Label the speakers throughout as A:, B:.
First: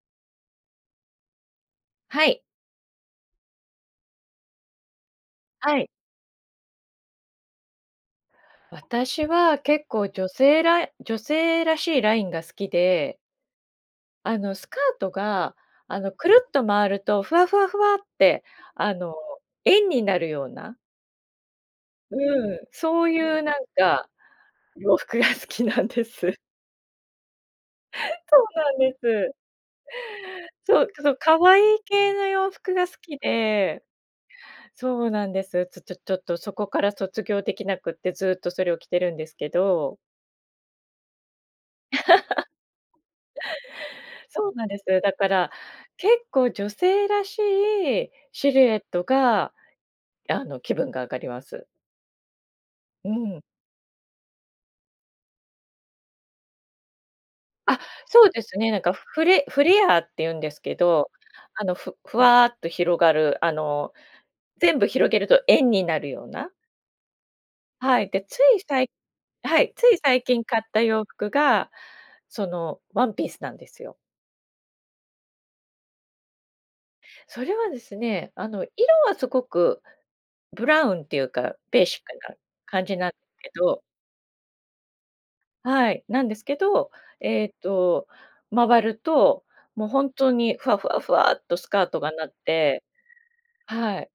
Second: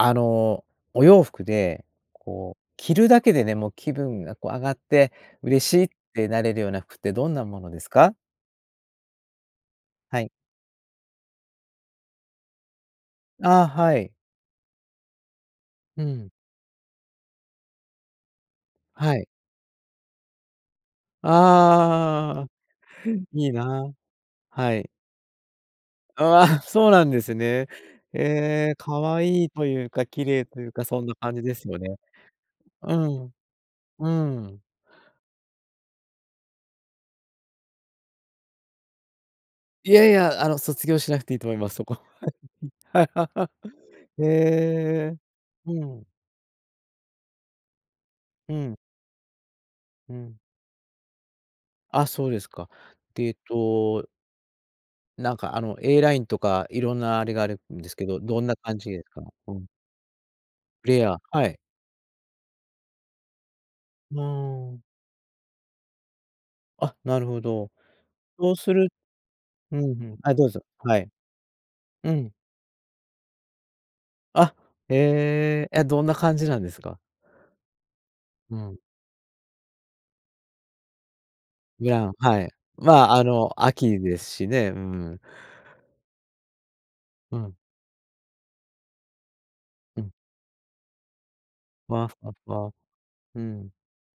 A: あの、お洋服で、
B: はい。
A: こう、着るだけでね、もう気分がこう上がって、嬉し
B: は
A: い
B: い。
A: ってなれるような服ってどんなものですか？
B: 私は結構、
A: は
B: 女
A: い。
B: 性ら女性らしいラインが好きで。
A: ああ、はい。
B: あの、スカートが、あ
A: う
B: の、く
A: ん。
B: るっと回るとふわふわふわって、あの、
A: はい。
B: 円になるような
A: ああ。
B: うん。そういう
A: いい
B: なん
A: な。
B: か、
A: はい。
B: 洋服が好きなんです。
A: ああ、そうなんですね。
B: そうな
A: ええ、
B: んで
A: 可
B: す。
A: 愛いというか、綺麗という
B: そ
A: か、
B: う。
A: そ
B: か
A: ん
B: そ
A: な
B: う。
A: 感
B: 可
A: じです
B: 愛い
A: よね。
B: 系の洋服が好
A: う
B: き
A: ん。
B: で。
A: うん。
B: そうなんです。ちょちょちょっとそこから卒業出来なくて、ずっとそれを着てるんですけ
A: い
B: ど。
A: やいや、あの卒業しなくていいと思います、そこ。はい。へ
B: そうなんです。だ
A: え。
B: から、
A: うん。
B: 結構女性らしいシ
A: う
B: ルエ
A: ん。
B: ットが、
A: うん。
B: あの、気分が上がります。
A: あ、そうですか。
B: う
A: で、えっ
B: ん。
A: となんかあの、A ラインとか、色んなあれがあると思
B: あ、
A: うんですけど、
B: そうで
A: どんな
B: すね。な
A: 感
B: ん
A: じ
B: か
A: ですか？
B: フレ
A: う
B: フ
A: ん。
B: レアーっていうんですけ
A: フレ
B: ど。
A: ア。はい。
B: あの、ふふわっと広がる。あの、
A: うー
B: 全
A: ん。
B: 部広げると円になるような。
A: あ、なるほど。
B: はい。で、つ
A: そう
B: い
A: す
B: さ
A: る
B: いはい、
A: う
B: つ
A: ん、
B: い
A: ふん。
B: 最
A: あい、
B: 近
A: どう
B: 買
A: ぞ。
B: った
A: は
B: 洋
A: い。
B: 服が、
A: うん。
B: そのワンピースなんですよ。
A: あ、ええ、え、どんな感じなんですか？
B: それはですね、あ
A: う
B: の
A: ん。
B: 色はすごく、ブラウンっていうかベー
A: ブ
B: シッ
A: ラウ
B: クな
A: はい。
B: 感
A: ま
B: じなん
A: あ、
B: です
A: あ
B: け
A: の、
B: ど
A: 秋ですしね、うん。
B: はい、なんですけど、
A: う
B: え
A: ん。
B: ーと、回ると、もう
A: う
B: 本
A: ん。
B: 当にふわふわふわっとスカー
A: ふ
B: ト
A: わ
B: が
A: ふ
B: なっ
A: わふわ。
B: て。
A: うん。
B: はい。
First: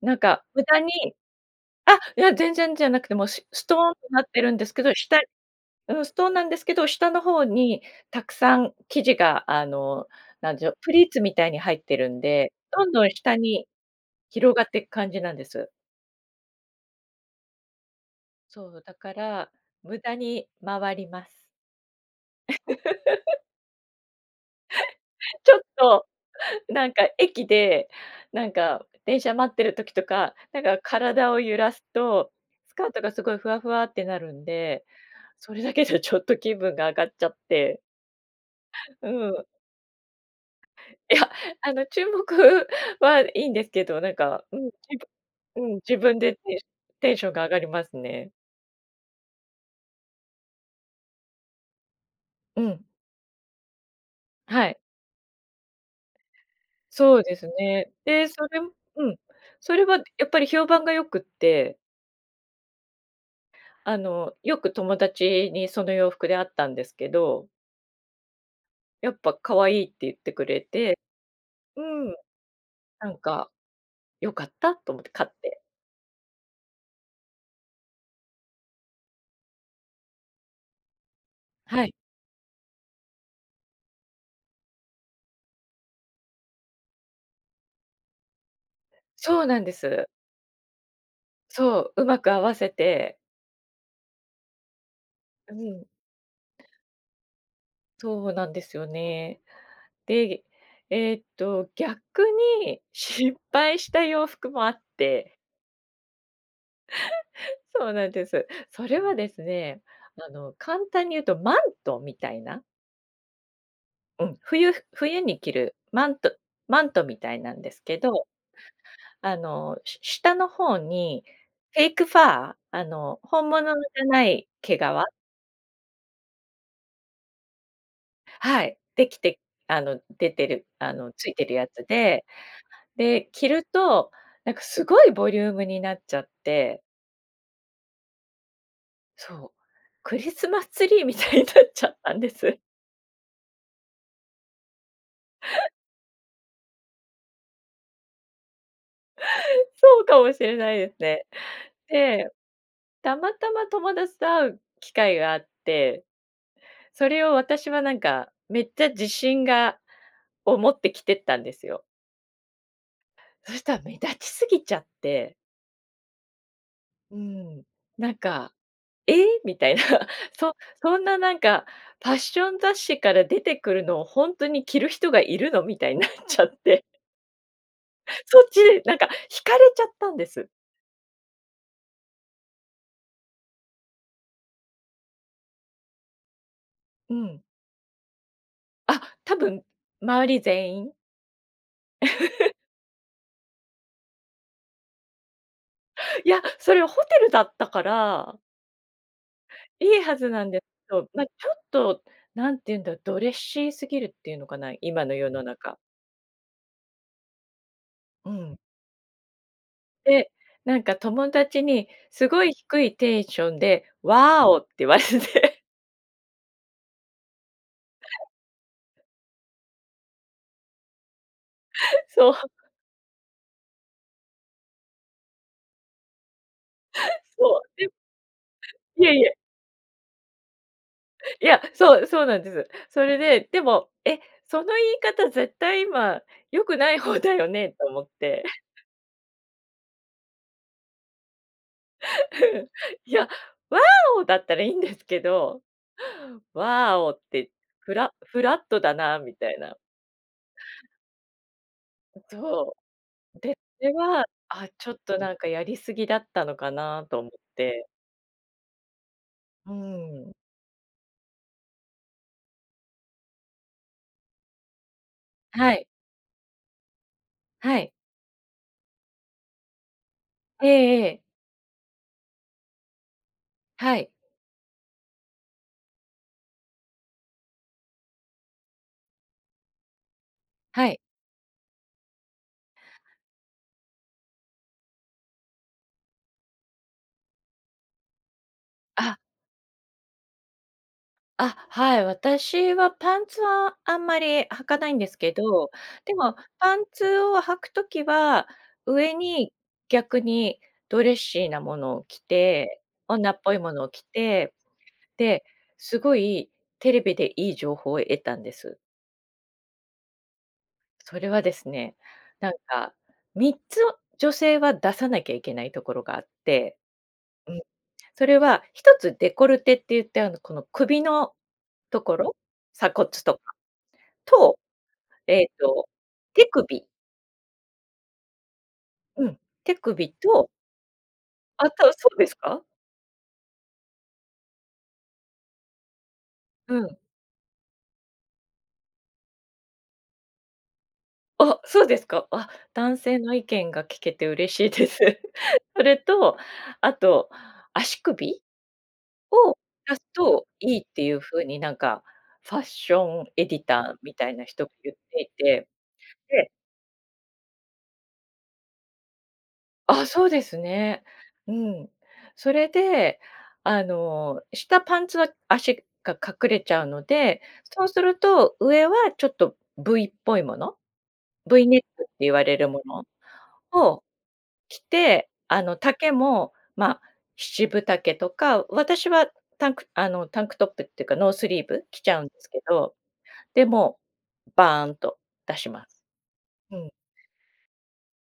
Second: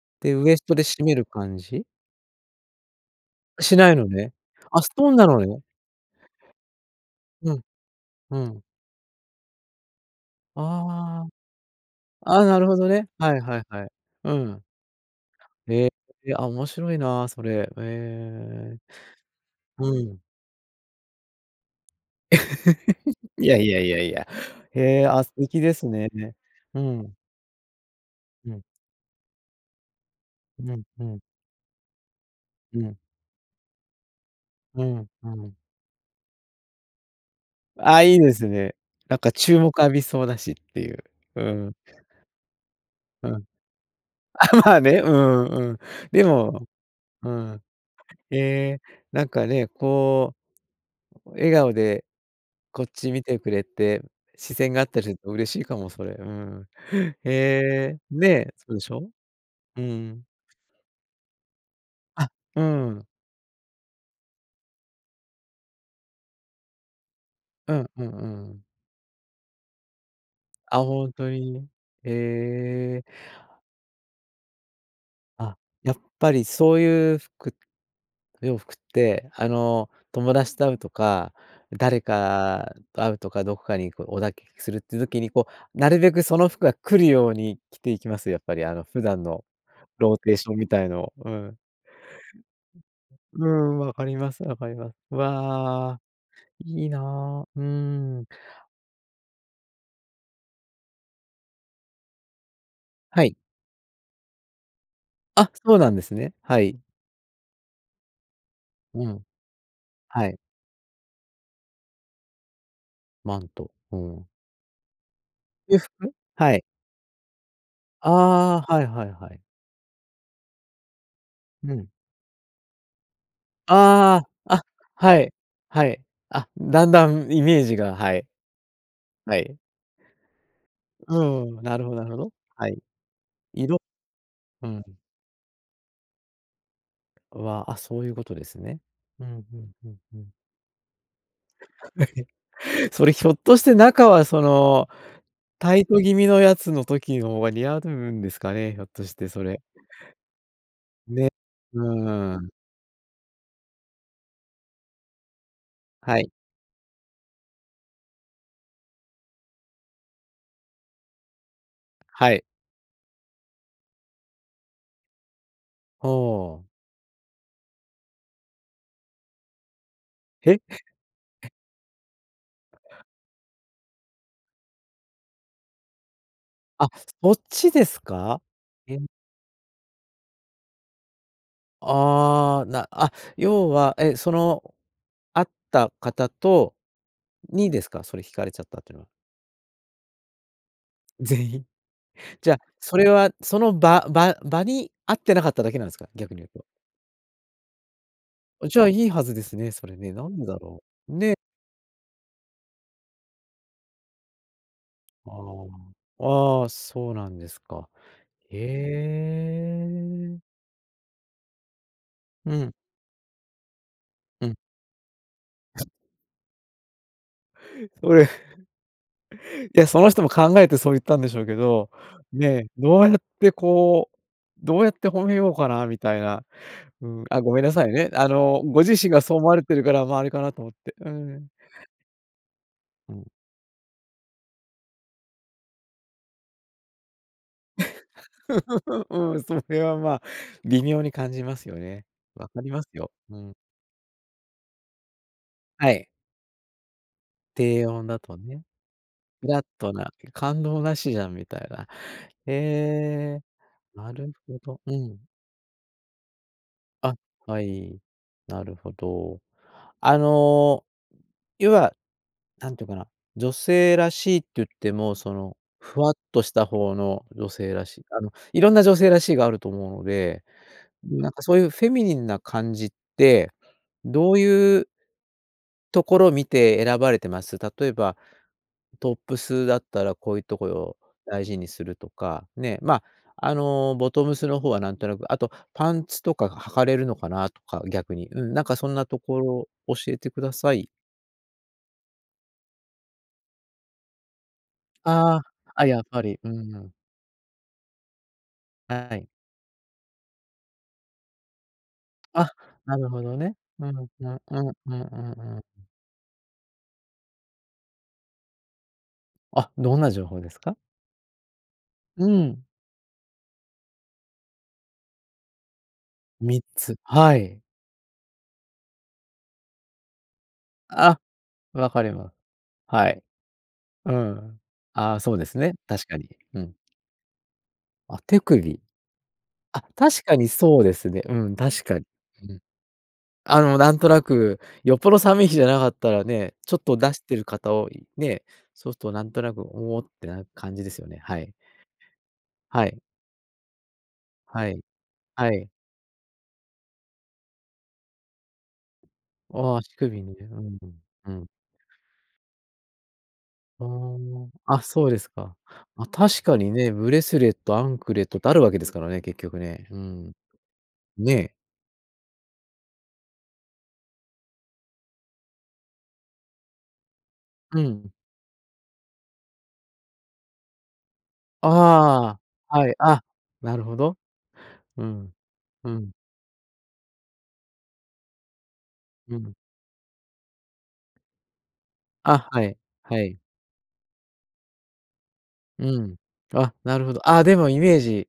B: なん
A: で、
B: か
A: ウエス
B: 無
A: ト
B: 駄
A: で締
B: に
A: める感じ？
B: あ、いや、全然じゃなくて、もう、しストー
A: しな
B: ン
A: い
B: と
A: の
B: なっ
A: ね。
B: てるんですけ
A: あ、ス
B: ど、
A: トーン
B: 下
A: なのね。
B: うん、ストーンなんですけど、下の方
A: うん。
B: にたく
A: う
B: さ
A: ん。
B: ん生地が、あの、なんでしょう、プリーツ
A: ああ。
B: みたいに入ってるん
A: ああ、
B: で、
A: なるほ
B: ど
A: ど
B: んど
A: ね、
B: ん
A: は
B: 下
A: いはい
B: に
A: はい、う
B: 広
A: ん。
B: がっていく感じなんです。
A: へえ、あ、面白いなそれ。え
B: そ
A: え。
B: う、だから、
A: う
B: 無駄
A: ん。
B: に回ります。
A: いやいやいやいや。へえ、あ、素
B: ちょ
A: 敵
B: っ
A: です
B: と、
A: ね。う
B: なんか
A: ん。
B: 駅で、なん
A: うん。
B: か電車待ってる時とか、なん
A: う
B: か
A: んうん。
B: 体を揺らすと、ス
A: う
B: カー
A: ん。
B: トがすごいふわふわってなるんで、
A: うんう
B: そ
A: ん。
B: れだけじゃちょっと気分が上がっちゃって。
A: ああ、いいですね。なん
B: う
A: か
B: ん。
A: 注目浴びそうだしっていう。
B: いや、
A: う
B: あ
A: ん。
B: の注目は
A: う
B: い
A: ん。
B: いんですけど、なんか
A: あ、
B: うん、
A: まあ
B: じ
A: ね、
B: ぶ
A: うん
B: う
A: う
B: ん、
A: ん。
B: 自分
A: で
B: でテンシ
A: も
B: テンショ
A: う
B: ンが上が
A: ん。
B: りますね。
A: ええ、なんかね、こう、笑顔で
B: う
A: こ
B: ん。
A: っち見てくれて、視
B: は
A: 線
B: い。
A: があったりすると嬉しいかもそれ。うん。
B: そう
A: へ
B: ですね。
A: え。ね
B: で、そ
A: え、
B: れ
A: そうでしょ？
B: うん、そ
A: うー
B: れは
A: ん。
B: やっぱり評判が良くって
A: あ、うん。
B: あの、よく友達に、その洋服で会ったんですけど。
A: うんうんうんうん。
B: やっぱ「可愛い」って言ってくれ
A: あ、
B: て。
A: 本当に？
B: う
A: え
B: ん。
A: え。
B: なんか「よかった」と思って。買っ
A: あ、
B: て。
A: やっぱりそういう服洋服って、あの、友達と会うとか、
B: はい。
A: 誰かと会うとか、どこかに、こう、お出かけするっていう時に、こう、なるべくその服が来るように着ていきます？やっぱり、あの、普段
B: そ
A: の
B: うなんです。
A: ローテーションみたいの。うん。
B: そう、うまく合わせて。
A: うん。わかります、わかりま
B: うん。
A: わあ、いいな。うん。
B: そうなんですよね。で、えっと、逆に
A: はい。
B: 失敗した洋服もあって。
A: あ、そうなんですね、はい。
B: そうなんです。それ
A: う
B: は
A: ん。
B: ですね、
A: は
B: あ
A: い。
B: の、簡単に言うとマントみたいな。
A: マント、う
B: う
A: ん。
B: ん、冬冬に着る
A: 洋
B: マ
A: 服？
B: ント
A: はい。
B: マントみたいなんですけど。
A: ああ。はいはいは
B: あ
A: い。
B: の、し下の方に
A: う
B: フェ
A: ん。
B: イクファー、あの、本物じゃ
A: あ
B: ない
A: あ。あ、
B: 毛皮。
A: はい、はい。あ、だんだんイメージが、はい。
B: はい。でき
A: は
B: て
A: い。
B: あの、出てるあの、
A: う
B: ついてる
A: ん。
B: や
A: なる
B: つ
A: ほどなるほ
B: で。
A: ど。はい。
B: で、着る
A: いろ
B: となんか、
A: う
B: す
A: ん。
B: ごいボリュームになっちゃって
A: うわ、あ、そういうことですね。うん
B: そう、
A: うんうん
B: ク
A: う
B: リ
A: ん。
B: スマスツリーみたいになっち ゃっ
A: は
B: たんです。
A: い。それ、ひょっとして中はその、タイト気味のやつの時の方が似合ううんですかね、ひょっとして、それ。
B: そうかもしれないですね。
A: ね。う
B: で、
A: ーん。
B: たまたま友達と会う機会があって、
A: はい。
B: それを私はなんか、めっちゃ自信がを持って着てったんですよ。
A: はい。
B: そした目立ちすぎちゃって。
A: はあ。
B: うーん。なんか「ええ？」みたいな。そ
A: へ？
B: そんななん か、ファッション雑誌から出てくるのを本当に着る人がいるの？みたいんなっちゃって。
A: あ、そっちです
B: そ
A: か？
B: っち。なん
A: へん
B: か引かれちゃったんです。
A: ああ、なあ、要は、え、その、会った方と
B: うん。
A: にですか？それ引かれちゃったって
B: あ、
A: のは。
B: 多分周り全員。
A: 全員？じ ゃ、それはその場場場に合ってなかっただけなんですか？
B: い
A: 逆に
B: や、
A: 言うと。
B: それはホテルだったから。
A: あ、じゃあいいはずですね、そ
B: い
A: れ
B: い
A: ね。
B: は
A: な
B: ずな
A: ん
B: ん
A: だ
B: で、け
A: ろ
B: ど、
A: う？
B: なちょ
A: ね。
B: っと、何て言うんだ？ドレッシーすぎるっていうのかな、今の世
A: あ
B: の中。
A: あ。ああ、そうなんですか。
B: うん。
A: へ
B: で、
A: え。
B: なんか友達にすご
A: う
B: い
A: ん。
B: 低いテンションで「ワー
A: うん。
B: オ」って言われて。
A: それいや、その人も考えてそう言ったんでしょうけど、
B: そう。
A: ね、どうやって、こう、どうやって褒めようかなみたいな。うーん、あ、ご
B: そ
A: めんな
B: う、で、
A: さいね。あの、ご自
B: い
A: 身
B: えい
A: がそ
B: え。
A: う思われているからま、あれ、かなと思って。うー
B: い
A: ん。
B: や、そうそうなんです。そ
A: う
B: れ
A: ん。
B: で、でも、え、その言い方絶対今良くない方だよねと思って。
A: うん、それは、まあ、微妙に感じますよね。わか ります
B: い
A: よ。
B: や、
A: うん。
B: 「ワーオ」だったらいいんですけど、
A: はい。
B: 「ワオ」って、
A: 低
B: フ
A: 温
B: ラ
A: だと
B: フラッ
A: ね。
B: トだなみ
A: フ
B: たい
A: ラッ
B: な。
A: トな感動なしじゃんみたいな。へ
B: そお、
A: え、
B: で、これ
A: な
B: は、
A: るほ
B: あ、
A: ど。
B: ちょ
A: う
B: っと、
A: ん。
B: なんか、やり過ぎだったのかな
A: あ、
B: と思っ
A: は
B: て。
A: い。なるほど。
B: うー
A: あ
B: ん。
A: の、要は、なんていうかな、女性らしいって言っても、その、
B: はい。
A: ふわっとした方の女性
B: は
A: ら
B: い。
A: しい、あの、いろんな女性らしいがあると思うので、
B: ええええ。
A: なんか、そういうフェミニンな感じって、
B: はい。
A: どういうところを見て選ばれてます。例えば、トップスだったらこういうところ
B: はい。
A: を大事にするとか、ね、まあ、あの、ボトムスの方はなんとなくあとパンツとかが履かれるのかなとか、逆に。うん、なんか、そんな
B: あ。
A: ところ教えてください。
B: あ、はい、私はパンツはあんまり履かないんですけ
A: ああ、
B: ど、
A: あ、やっ
B: で
A: ぱ
B: も
A: り、うー
B: パン
A: ん。
B: ツを履く時は、上
A: はい。
B: に逆にドレッシーなものを着
A: あ、
B: て、
A: なるほ
B: 女
A: ど
B: っぽ
A: ね。
B: いもの
A: う
B: を
A: んう
B: 着
A: んうん
B: て、
A: うんう
B: で、
A: んうん。
B: すごいテレビでいい情報を得たんです。
A: あ、どんな情報ですか？
B: それはですね、
A: う
B: なん
A: ん。
B: か3つを女性は出さなきゃいけないところがあっ
A: みっ
B: て、
A: つ。は
B: う
A: い。
B: ん。それは、一つ、デコルテっていって、あの、この首
A: あ。
B: の
A: わ
B: と
A: かり
B: こ
A: ま
B: ろ、鎖骨
A: はい。
B: とか
A: う
B: と、
A: ん。ああ、そう
B: え
A: で
B: え
A: すね、
B: と、
A: 確かに、
B: 手
A: うん。
B: 首。
A: あ、手首？
B: うん。手
A: あ、
B: 首
A: 確かに
B: と
A: そうですね。うん、
B: あ、じ
A: 確
B: ゃあ、
A: かに、
B: そうです
A: うん。
B: か？
A: あの、なんとなく、よっぽど寒い日じゃなかったらね、ちょっ
B: う
A: と
B: ん。
A: 出してる方を、いね、そうするとなんとなく、おおってなる感じですよね、はい。
B: あ、そうですか。あ、
A: はい。
B: 男性の意見が聞けて嬉し
A: は
B: い
A: い。
B: です。
A: はい。
B: それと、あと、足首？を
A: おお、
B: 出
A: 足
B: す
A: 首に
B: と
A: ね。う
B: い
A: ん。
B: いっていう
A: う
B: 風
A: ん。
B: になんかファッションエディ
A: あ
B: ターみたいな人
A: あ、あ、
B: 言っ
A: そうで
B: てい
A: すか。
B: て、
A: ま、確
B: で
A: かにね、ブレスレット、アンクレットってあるわけですからね、結局ね。うー
B: あ、そう
A: ん。
B: ですね。
A: ね
B: う
A: え。
B: ん。それで、あの、下パンツは足が隠れちゃうので、
A: う
B: そうす
A: ん。
B: ると上はちょっと V っぽいもの、V ネックって言
A: あ
B: われる
A: あ、
B: も
A: はい、
B: の
A: あ、なるほ
B: を
A: ど。
B: 着
A: う
B: て、
A: ん、
B: あの、
A: う
B: 丈
A: ん。
B: も、ま、7分丈とか、私は
A: うん。
B: タンクあの、タンクトップっていうか、ノースリーブ着ちゃうんで
A: あ、
B: すけ
A: はい、
B: ど、
A: はい。
B: でもバーンと出し
A: う
B: ます。
A: ん、あ、
B: うん。
A: なるほど。あ、でもイメージ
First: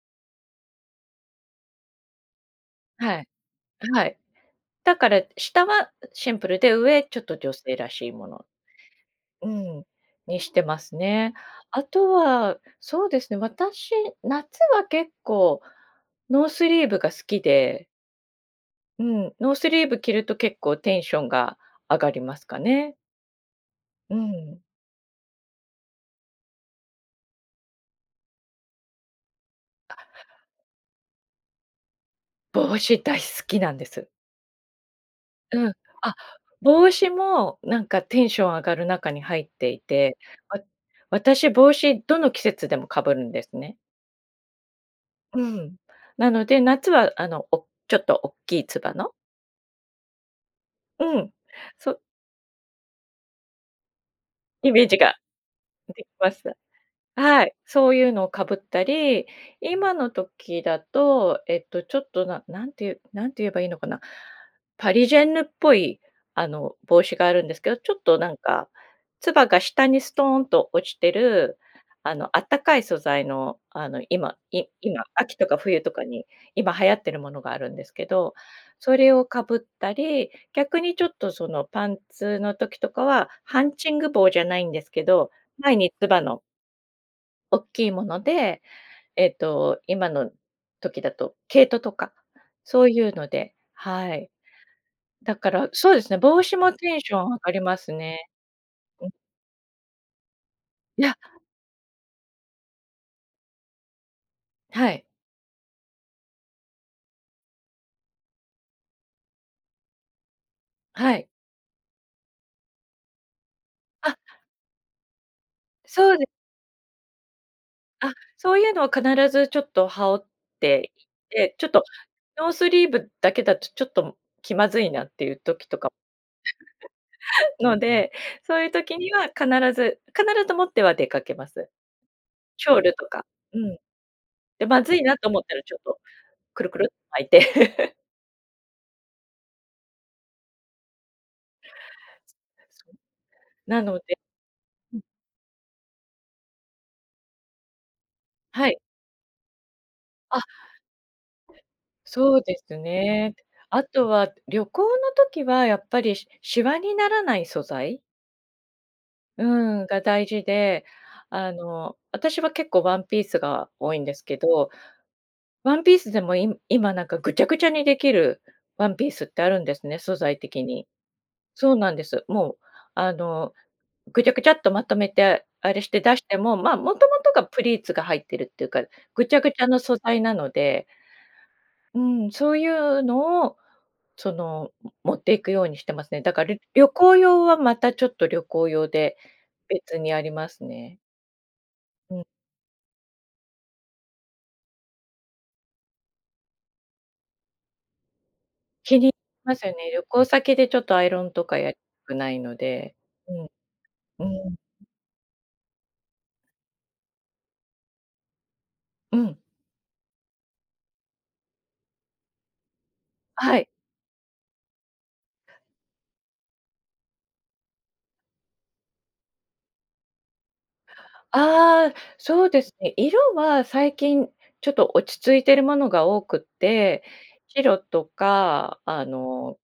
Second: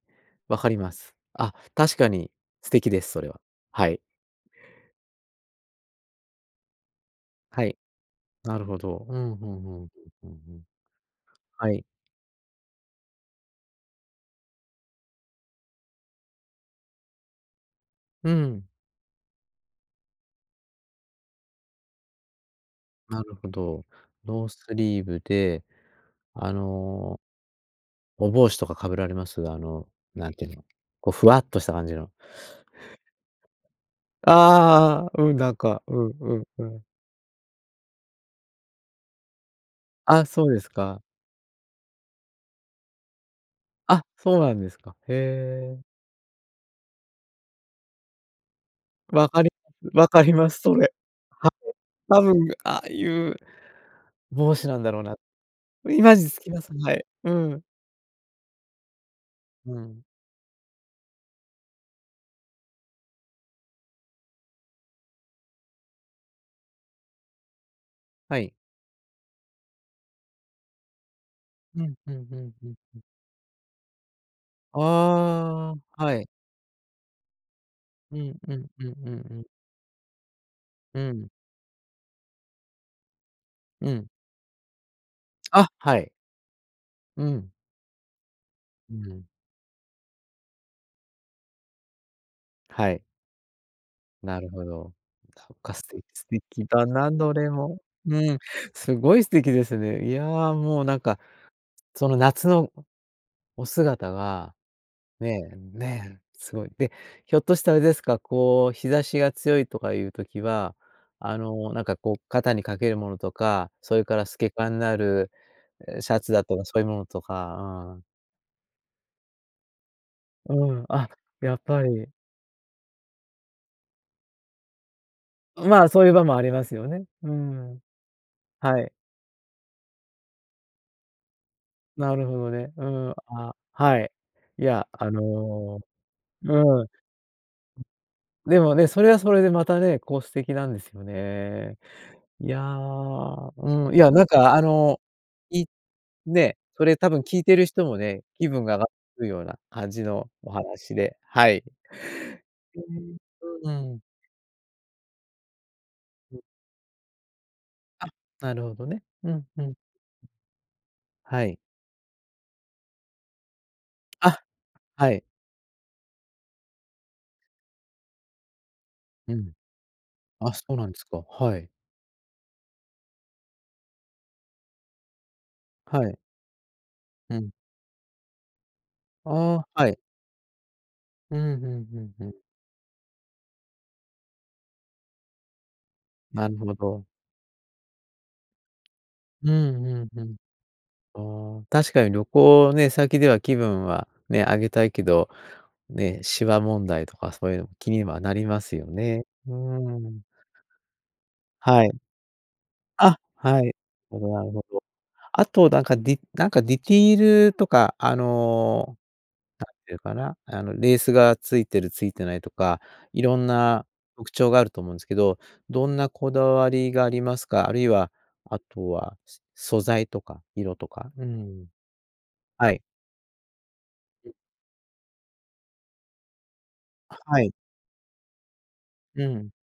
A: 分かります。あ、確かに素敵です、
B: は
A: そ
B: い。
A: れは。はい。
B: はい。だから下はシンプルで上、ちょっと女
A: は
B: 性
A: い。
B: らしいもの。
A: なるほど。うんうん
B: う
A: うん
B: ん。
A: うんうん
B: にし
A: う
B: て
A: ん。
B: ますね。
A: は
B: あ
A: い。
B: とは、そうですね、私、夏は結構ノースリーブが好きで。
A: うん。
B: うん、ノースリーブ着ると結構テンションが上がりますかね。
A: なるほど、
B: う
A: ノー
B: ん。
A: スリーブで、あのお帽子とか被られます？あの、
B: あ
A: なんて言うの、こうふわっとした感じの。
B: 帽子大好きなんです。
A: ああ。うん、なん
B: うん、
A: かうん
B: あ、
A: うんうん。
B: 帽子も、なんかテンション上がる中に入っていて、
A: あ、そう
B: わ
A: ですか。
B: 私帽子どの季節でも被るんですね。
A: あ、そうなんですか。
B: うん。
A: へえ。
B: なので、夏はあの、おちょっと大きいつばの
A: 分かります分かります、それ。
B: うん。
A: はい、
B: そう
A: 多分ああいう、帽子
B: イ
A: なん
B: メー
A: だ
B: ジ
A: ろう
B: が
A: な。イ
B: 出来
A: マジ
B: ま
A: つ
B: し
A: き
B: た？
A: ます。はい。う
B: はい、
A: ん。
B: そういうのを被ったり、
A: う
B: 今
A: ん。
B: の時だと、えっと、ちょっと、ななんて言うなんて言えばいいのかな。パリジェンヌっぽい、あの、帽子があるんですけど、ちょっとなん
A: はい。
B: か、つばが下にストーンと落ちてる、
A: うんう
B: あ
A: ん
B: の、
A: う
B: あっ
A: ん
B: た
A: う
B: か
A: ん
B: い素
A: うん。
B: 材の、あの今今、秋とか
A: あ
B: 冬とか
A: あ、は
B: に
A: い。
B: 今流行ってるものがあるんですけ
A: う
B: ど、
A: んうんうん
B: そ
A: う
B: れを
A: んう
B: 被
A: ん。
B: ったり、逆に
A: う
B: ちょっ
A: ん。
B: とそのパンツの時とかは、ハンチ
A: う
B: ン
A: ん。
B: グ帽じゃないんですけど、
A: あ、
B: 前に
A: は
B: つ
A: い。
B: ばの
A: うん。
B: おっきいもので、
A: うん。
B: えっと、今の時だと毛糸とか、そう
A: はい。
B: いうので、はい。
A: なるほど。
B: だか
A: そっ
B: ら、
A: か素
B: そうで
A: 敵
B: すね、
A: 素
B: 帽子
A: 敵
B: も
A: だ
B: テン
A: な、
B: ション
A: ど
B: 上が
A: れ
B: りま
A: も。
B: すね。
A: うん、す
B: うん。
A: ごい素敵ですね。いやあ、もうなん
B: いや
A: か、その夏のお姿が、
B: はい。
A: ねえねえ、すごい。で、ひょっとしてあれですか、こう日差しが強いとかいう時は、
B: はい。
A: あのなんか、こう肩にかけるものとか、それか
B: あ
A: ら透け感のある、ええ、シ
B: そう
A: ャ
B: で
A: ツだとか、そういうものとか、あん
B: あ、そういうのは必ずちょっと羽織っ
A: うん、
B: てい
A: あ、
B: て、
A: やっ
B: ちょっと
A: ぱり。
B: ノースリーブだけだとちょっと気まずいなっていう時と
A: まあ、
B: か
A: そういう場もありますよね、う
B: の
A: ん。
B: で、そういう
A: はい。
B: 時には必ず必ず持っては出かけます。
A: なるほど
B: シ
A: ね、
B: ョー
A: う
B: ルと
A: ん、
B: か。
A: あ、
B: うん。
A: はい。い
B: でま
A: や、
B: ずい
A: あ
B: なと思ったら、ちょっ
A: の、
B: とくるく
A: うん。
B: る巻いて。
A: でもね、それはそれでまたね、こう素敵なんですよね。いや、
B: な
A: うん、
B: の
A: いや、
B: で
A: なんかあ
B: うん。
A: の、い、ね、それ多分聞いてる人もね、気分
B: は
A: が
B: い。
A: 上がるような感じの
B: あ
A: お話で、はい。
B: そうです
A: うん
B: ね。
A: と、う
B: あ
A: ん。
B: とは旅行の時はやっぱり、し- しわにならない素材？
A: あ、なるほどね、う
B: う
A: んうん。
B: ん、が大事で、
A: は
B: あ
A: い。
B: の、私は結構ワンピースが多いんですけ
A: あ、
B: ど、
A: はい。
B: ワンピースでも今なんかぐちゃぐちゃに出来るワンピースっ
A: う
B: てあ
A: ん。
B: るんですね、素材
A: あ、そ
B: 的
A: うな
B: に。
A: んですか。はい。
B: そうなんです。もう、あの、ぐちゃぐちゃっとまとめて、あれして
A: は
B: 出
A: い。
B: しても、まあもともと
A: う
B: が
A: ん。
B: プリーツが入ってるっていうか、ぐちゃぐち
A: あ
B: ゃの
A: あ、は
B: 素
A: い。
B: 材なので
A: うんうん
B: う
A: うんう
B: ん、
A: ん。
B: そういうのを、その、う持っていくようにしてますね。だか
A: な
B: ら、
A: る
B: りょ
A: ほ
B: 旅
A: ど。
B: 行用はまたちょっと旅行用で、
A: うん
B: 別
A: う
B: に
A: ん
B: あ
A: う
B: りますね。
A: ん。ああ、確かに
B: うん。
A: 旅行ね、先では気分は、ね、上げたいけど、ね、しわ問題とかそういうのも気にはなりますよ
B: 気に、
A: ね。う
B: ますよね。
A: ー
B: 旅行
A: ん。
B: 先でちょっとアイロンとかやり、
A: はい。
B: くないので、
A: あ、
B: うん。
A: はい。ほどな
B: う
A: る
B: ん。
A: ほど。あとなんかディなんかディティールとか、あの、
B: うん。
A: なんていうかな、あのレースが付いてる付いてないとか、色ん
B: はい。
A: な特徴があると思うんですけど、どんなこだわりがありますか？あるいは、あとは、そ素材とか色とか、うーん。
B: ああ、そうで
A: は
B: す
A: い。
B: ね。色は、最近 ちょっと落ち着いてるものが多くって、
A: あ、はい。
B: 白とか、あ
A: うん。
B: の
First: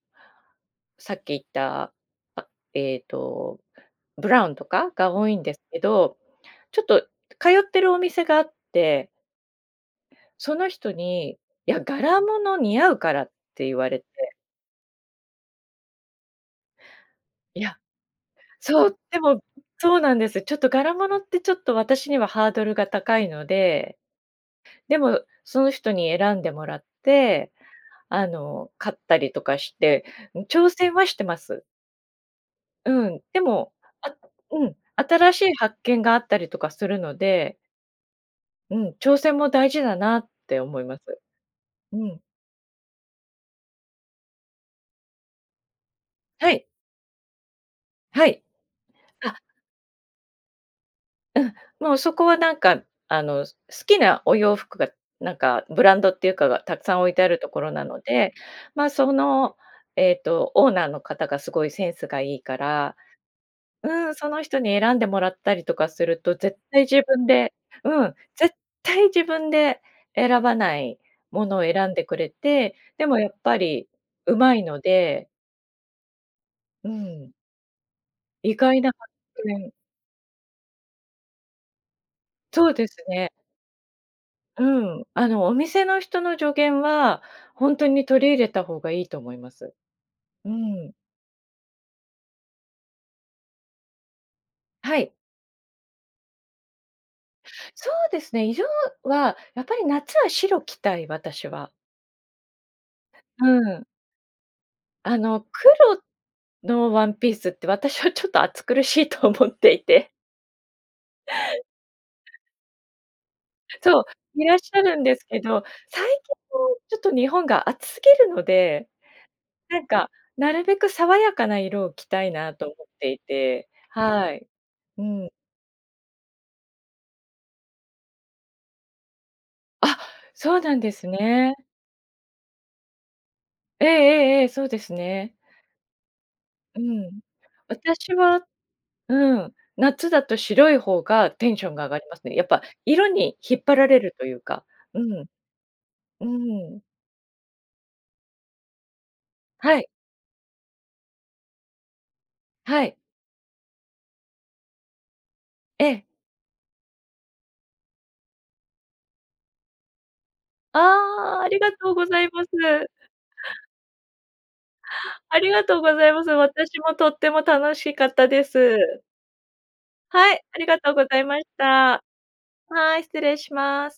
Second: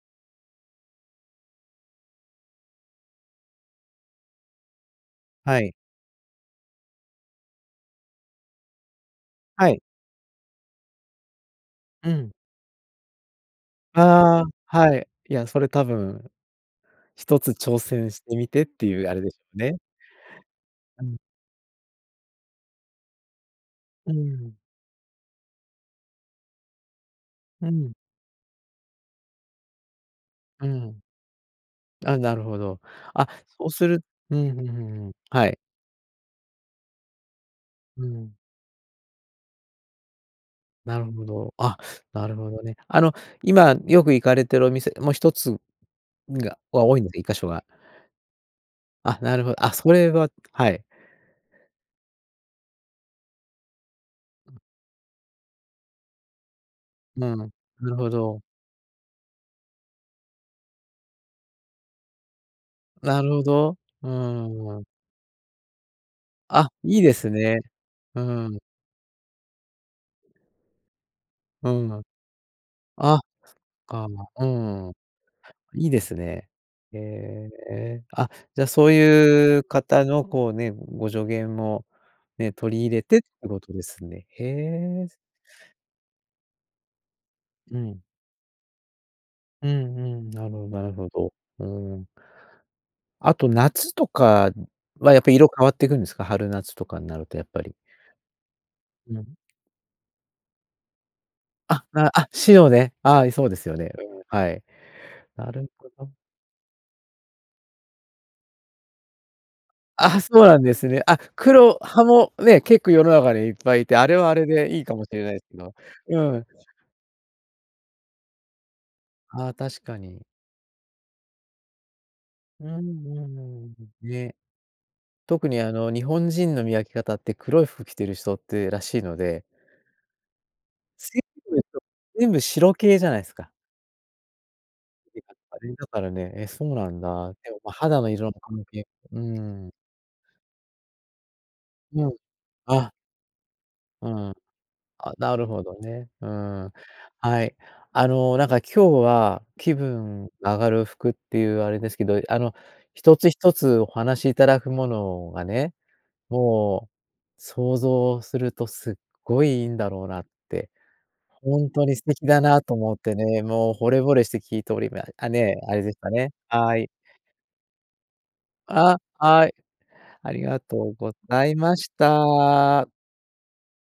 B: さっき言った、あ、ええと、ブラウンとかが多いんで
A: は
B: す
A: い。
B: けど、ちょっと通ってるお店があって
A: はい。
B: その人に、「いや、
A: う
B: 柄
A: ん。
B: 物似合うから」って言われて。
A: ああ、はい。いや、それ多分、一つ
B: いや、
A: 挑戦してみてって
B: そう
A: いうあ
B: で
A: れです
B: も、
A: よね。
B: そうなんです。ちょっと柄
A: うん。
B: 物ってちょっと私にはハードルが高いので、
A: うーん。
B: でも、その人に選んでもらって、
A: うん。
B: あの、買ったりとかして、うん、
A: う
B: 挑戦
A: ん。
B: はしてます。
A: あ、なるほど。
B: うん、
A: あ、
B: で
A: そ
B: も
A: うする
B: あ、
A: うんうん
B: う
A: う
B: ん、
A: んうん。
B: 新し
A: は
B: い
A: い。
B: 発見があったりとかするので
A: うん。
B: うん、挑戦も大事だなって思いま
A: な
B: す。
A: るほど。あ、
B: うん。
A: なるほどね。あの、今よく行かれてるお店、ま、1つん
B: は
A: が
B: い。
A: は多いので。1箇所は。
B: はい。
A: あ、な
B: あ
A: るほあ、それははい。
B: うん。もうそこはなんか、あの、す好きなお洋服が、なんかブランドっていうかがたくさん置いて
A: う
B: あ
A: ん、
B: ると
A: な
B: ころな
A: る
B: の
A: ほ
B: で、
A: ど。
B: ま、その、えっとオーナーの方がすごいセンスがいいから。
A: なるほど。
B: う
A: うー
B: ん、その人
A: ん、
B: に
A: うん。
B: 選んでもらったりとかすると、絶
A: あ、
B: 対
A: いい
B: 自
A: で
B: 分
A: す
B: で
A: ね。
B: うん、
A: う
B: 絶
A: ん。
B: 対自分で選ばないものを
A: う
B: 選
A: ん。
B: んでくれて、でも
A: あ、そっ
B: やっぱり
A: か。う
B: 上手いの
A: ん。
B: で。
A: いいですね。
B: う
A: へ
B: ん。
A: え。あ、
B: 意
A: じゃあ、
B: 外
A: そ
B: な
A: う
B: 発
A: いう
B: 見
A: 方のこうね、ご助言もね、
B: そう
A: 取り
B: です
A: 入れてっ
B: ね。
A: てことですね。へ
B: うん、
A: え。
B: あの、お店の人の助言は、ほん
A: う
B: と
A: ん。
B: に取り入れた方がいいと思いま
A: う
B: す。
A: んうん、な
B: う
A: るほどなる
B: ん。
A: ほど。うん。あと夏とか
B: はい。
A: は、やっぱ色変わっていくんですか、春夏とかになるとやっぱり。
B: そうですね、色
A: う
B: は、
A: ん。
B: やっぱり夏は白着たい、私は。
A: あ、なあ、白ね。はい、
B: う
A: そうですよ
B: ん。
A: ね、うん。はい。
B: あの、
A: なるほ
B: 黒
A: ど。
B: のワンピースって私はちょっと暑苦しいと思っていて。
A: ああ、そうなんですね。あ、黒派もね、結構世の中にはいっぱい居て、
B: そう。
A: あれはあ
B: い
A: れ
B: らっし
A: でい
B: ゃ
A: いか
B: るん
A: もし
B: で
A: れ
B: す
A: ない
B: け
A: ですけ
B: ど、
A: ど。
B: 最近
A: うん。
B: ちょっと日本が暑すぎるので、
A: あ、
B: な
A: 確
B: ん
A: か
B: か、
A: に。
B: なるべく爽やかな色を着たいな
A: う
B: と
A: ん、
B: 思っていて。
A: うーん。
B: は
A: ね。
B: い。うん。
A: 特にあの、日本人の見分け方って、黒い服着てる人ってらしいので。
B: あ、そうなんです
A: せ
B: ね。
A: と、全部白系じゃないすか。
B: ええええええ、そうですね。
A: だからね、え、そう
B: う
A: なん
B: ん。
A: だ。でも、ま、肌の
B: 私
A: 色の
B: は
A: 関係う
B: う
A: ー
B: ん、
A: ん。
B: 夏だと白い方がテンションが上がり
A: うん。
B: ますね。やっぱ、
A: あ
B: 色に引っ張られ
A: う
B: ると
A: ん。
B: いうか。う
A: あ、
B: ん。
A: なるほどね、
B: う
A: うん。
B: ん。
A: はい。あの、なんか今日は、気
B: はい。
A: 分上がる服っていうあれですけど、あの、
B: はい。
A: 一つ一つお話しいただくものがね、
B: ええ。
A: もう、想像するとすっごいいいんだろうなって。
B: ああ、あ
A: ほ
B: り
A: ん
B: が
A: と
B: とう
A: に素
B: ござ
A: 敵
B: い
A: だ
B: ま
A: なと
B: す。
A: 思ってね、もう惚れ惚れして聞いておりまあ
B: あり
A: ね、
B: が
A: あ
B: とう
A: れで
B: ご
A: す
B: ざ
A: か
B: います。
A: ね、は
B: 私
A: い。
B: もとっても楽しかったで
A: あ、
B: す。
A: はい。あ
B: は
A: り
B: い、あ
A: が
B: り
A: と
B: がと
A: う
B: うご
A: ご
B: ざいまし
A: ざいまし
B: た。
A: た。
B: はい、失礼します。